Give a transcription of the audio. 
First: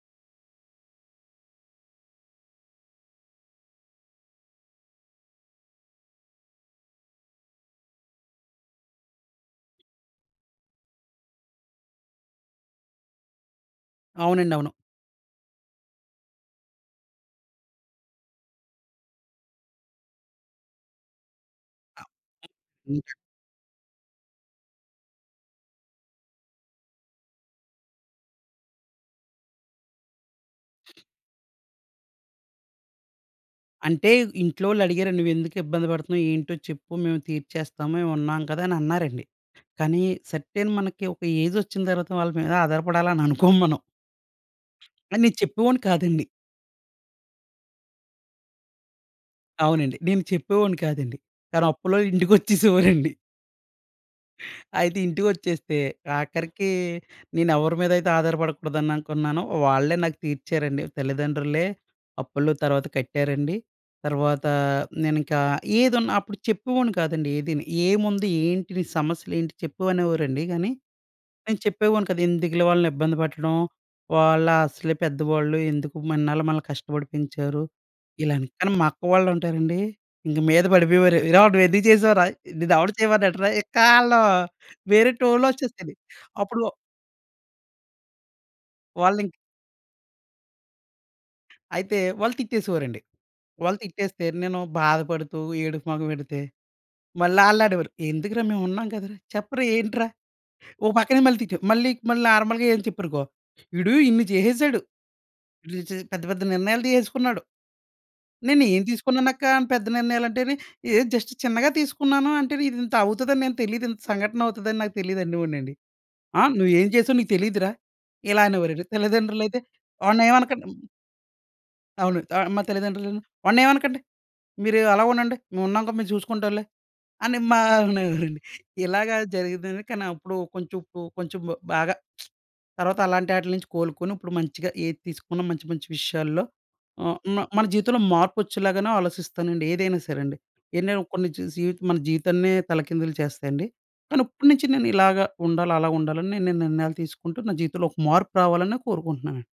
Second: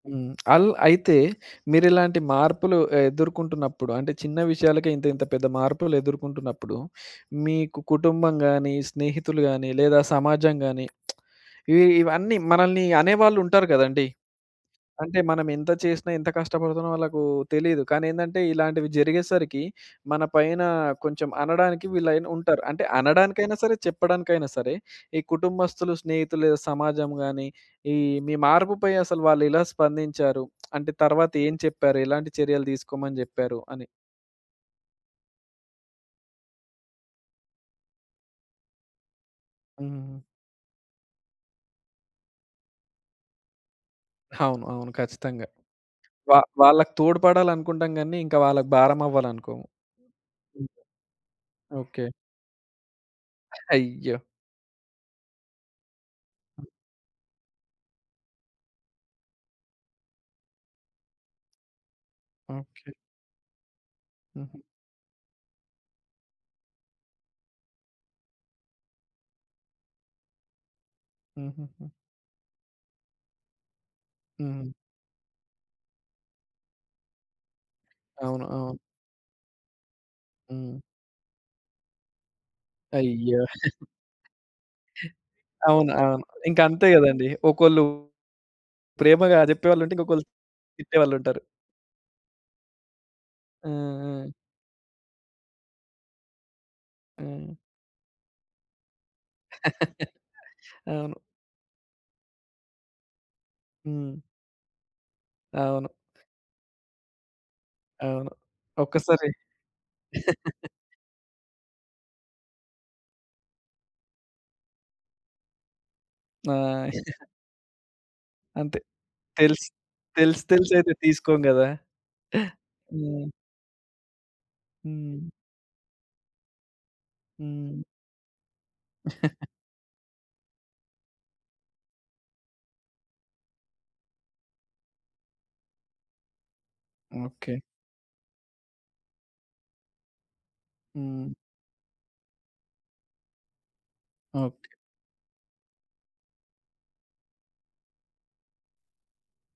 హ్మ్. అళ్ళు అయితే, మీరిలాంటి మార్పులు ఎదుర్కుంటున్నప్పుడు, అంటే చిన్న విషయాలకే ఇంత ఇంత పెద్ద మార్పులెదుర్కుంటున్నప్పుడు, మీకు కుటుంబం గాని, స్నేహితులు గాని, లేదా సమాజం గాని, ఇవి ఇవన్నీ మనల్ని అనేవాళ్ళుంటారు గదండీ. అవునండి. అవును. అంటే మనమెంత చేసినా, ఎంత కష్టపడుతున్నామో ఆళ్ళకు తెలీదు. కానీ ఏందంటే ఇలాంటివి జరిగేసరికి, మన పైన కొంచెం అనడానికి ఆ! వీళైన ఉంటారు. అంటే ఇంక అనడానికైనా సరే, చెప్పడానికైనా సరే ఈ కుటుంబస్తులు, స్నేహితులు లేదా సమాజం గాని, ఈ మీ మార్పుపై అసలు వాళ్ళెలా స్పందించారు? అంటే తర్వాత ఏం చెప్పారు? ఎలాంటి చర్యలు దీసుకోమని జెప్పారు? అని. అంటే ఇంట్లోవోళ్ళు అడిగారండి "నువ్వెందుకు ఇబ్బంది బడుతున్నావు? ఏంటో చెప్పు మేము తీర్చేస్తాము. మేమున్నాం కదా" అని అన్నారండి. కానీ హ్మ్. సర్టెన్ మనకి ఒక ఏజొచ్చిన తర్వాత వాళ్ళ మీద ఆధారపడాలని అనుకోం మనం. అవును. అవును. ఆ నేను ఖచ్చితంగా. చెప్పేవాడిని కాదండి. వా వాళ్ళకి తోడ్పడాలనుకుంటాం గాని, ఇంక వాళ్ళకి భారం అవ్వాలనుకోము. అవునండి. నేను చెప్పేవాడిని కాదండి. కాని అప్పులోళ్ళు ఓకే. ఇంటికొచ్చేసేవారండి. అయ్యో! అయితే ఇంటికొచ్చేస్తే, ఆఖరికి నేనేవరి మీదయితే ఆధారపడకూడదు అని అనుకున్నానో వాళ్ళే నాకు తీర్చారండి. తల్లిదండ్రులే అప్పుల్లు తర్వాత ఓకే. కట్టారండి. తర్వాతా, హుహు. నేనింకా ఏదున్నా అప్పుడు చెప్పేవాడిని కాదండి ఏదిని. "ఏముంది? ఏంటి? నీ సమస్యలేంటి?" చెప్పు అనేవారండి. గానీ నేను హుహుహు. చెప్పేవాడిని కాదు. ఎందుకు‌లే వాళ్ళనిబ్బంది పెట్టడం. వాళ్ళ హుహు. అసలే పెద్దవాళ్ళు ఎందుకు ఇన్నాళ్ళు మనల్ని కష్టపడి పెంచారు. అవును. ఇలాని, కాని అవును. మా అక్క వాళ్ళుంటారండి. ఇంక మీద హ్మ్. పడిపోయేవారు. "ఏరా! నువ్వేందుకు చేసావురా? నిన్నెవడు అయ్యో! చేయమన్నాడురా?" ఇక్కాళ్ళు వేరే అవును. టోన్‌లోచ్చేస్తది. అవును. ఇంకా అప్పుడు అంతే గదండీ. ఒకొళ్ళు, వాళ్ళింకా ప్రేమగా జెప్పేవాళ్ళుంటే ఇంకొకళ్ళు తిట్టేవాళ్ళుంటారు. అయితే, వాళ్ళు తిట్టేసేవారండి. ఆ! వాళ్ళు తిట్టేస్తే ఆ! నేను బాధపడుతూ, ఏడుపు మొహం ఎడితే, మళ్ళా హ్మ్. ఆల్లానేవారు. "ఎందుకురా మేమున్నాం కదరా! చెప్పరా! ఏంట్రా?" ఓ అవును. పక్కనే మళ్ళీ తిట్టే మళ్ళీ, మళ్ళీ నార్మల్‌గా ఏం చెప్పారనుకో "వీడు హ్మ్. ఇన్ని చేసేసాడు. ఈడు అవును. చే పెద్ద పెద్ద నిర్ణయాలు తీసేసుకున్నాడు." అవును. "నేనేం ఒక్కసారి తీసుకున్నానక్కా అని పెద్ద నిర్ణయాలు" అంటేని. "ఎహ్, జస్ట్ చిన్నగా తీసుకున్నాను, అంటేను ఇదింతవుతదని నేను తెలీదు ఇంత సంఘటనవుతదని నాకు తెలీదు" అనే వాడినండి. "ఆ! ఆ! నువ్వేం చేసావో నీకు తెలీదు‌రా?" ఇలా అంతే. అనేవారండి. తల్లిదండ్రులయితే తెలిస్ తెలిసి "వాడినేమనకండి." మ్ తెలిసయితే తీసుకోం గదా! అవును. ఆహ్, మా తల్లిదండ్రులు ఇలా హ్మ్. "వాడినేమనకండి. మీరు అలా హ్మ్. ఉండండి. మేమున్నాంగ మేము చూసుకుంటాంలే." అని మా హ్మ్. అనేవారండి. ఇలాగ జరిగిందని, కాని అప్పుడు కొంచెం పు కొంచెం బాగా తర్వాత అలాంటాటిల్నుంచి కోలుకొని ఇప్పుడు మంచిగా ఏది తీసుకున్న మంచి మంచి విషయాల్లో, ఆహ్, మ ఓకే. మన జీవితంలో మార్పొచ్చేలాగానే ఆలోచిస్తానండి. ఏదైనా సరే అండి. ఎన్నైనా కొన్ని హ్మ్. చూసి జీవితం మన జీవితాన్నే తలకిందులు చేస్తాయండి. కానీ ఇప్పుడినుంచి ఓకే. నేనిలాగ ఉండాలి, అలా ఉండాలని నేను ఈ నిర్ణయాలు తీసుకుంటూ నా జీవితంలో ఒక మార్పు రావాలనే కోరుకుంటున్నానండి.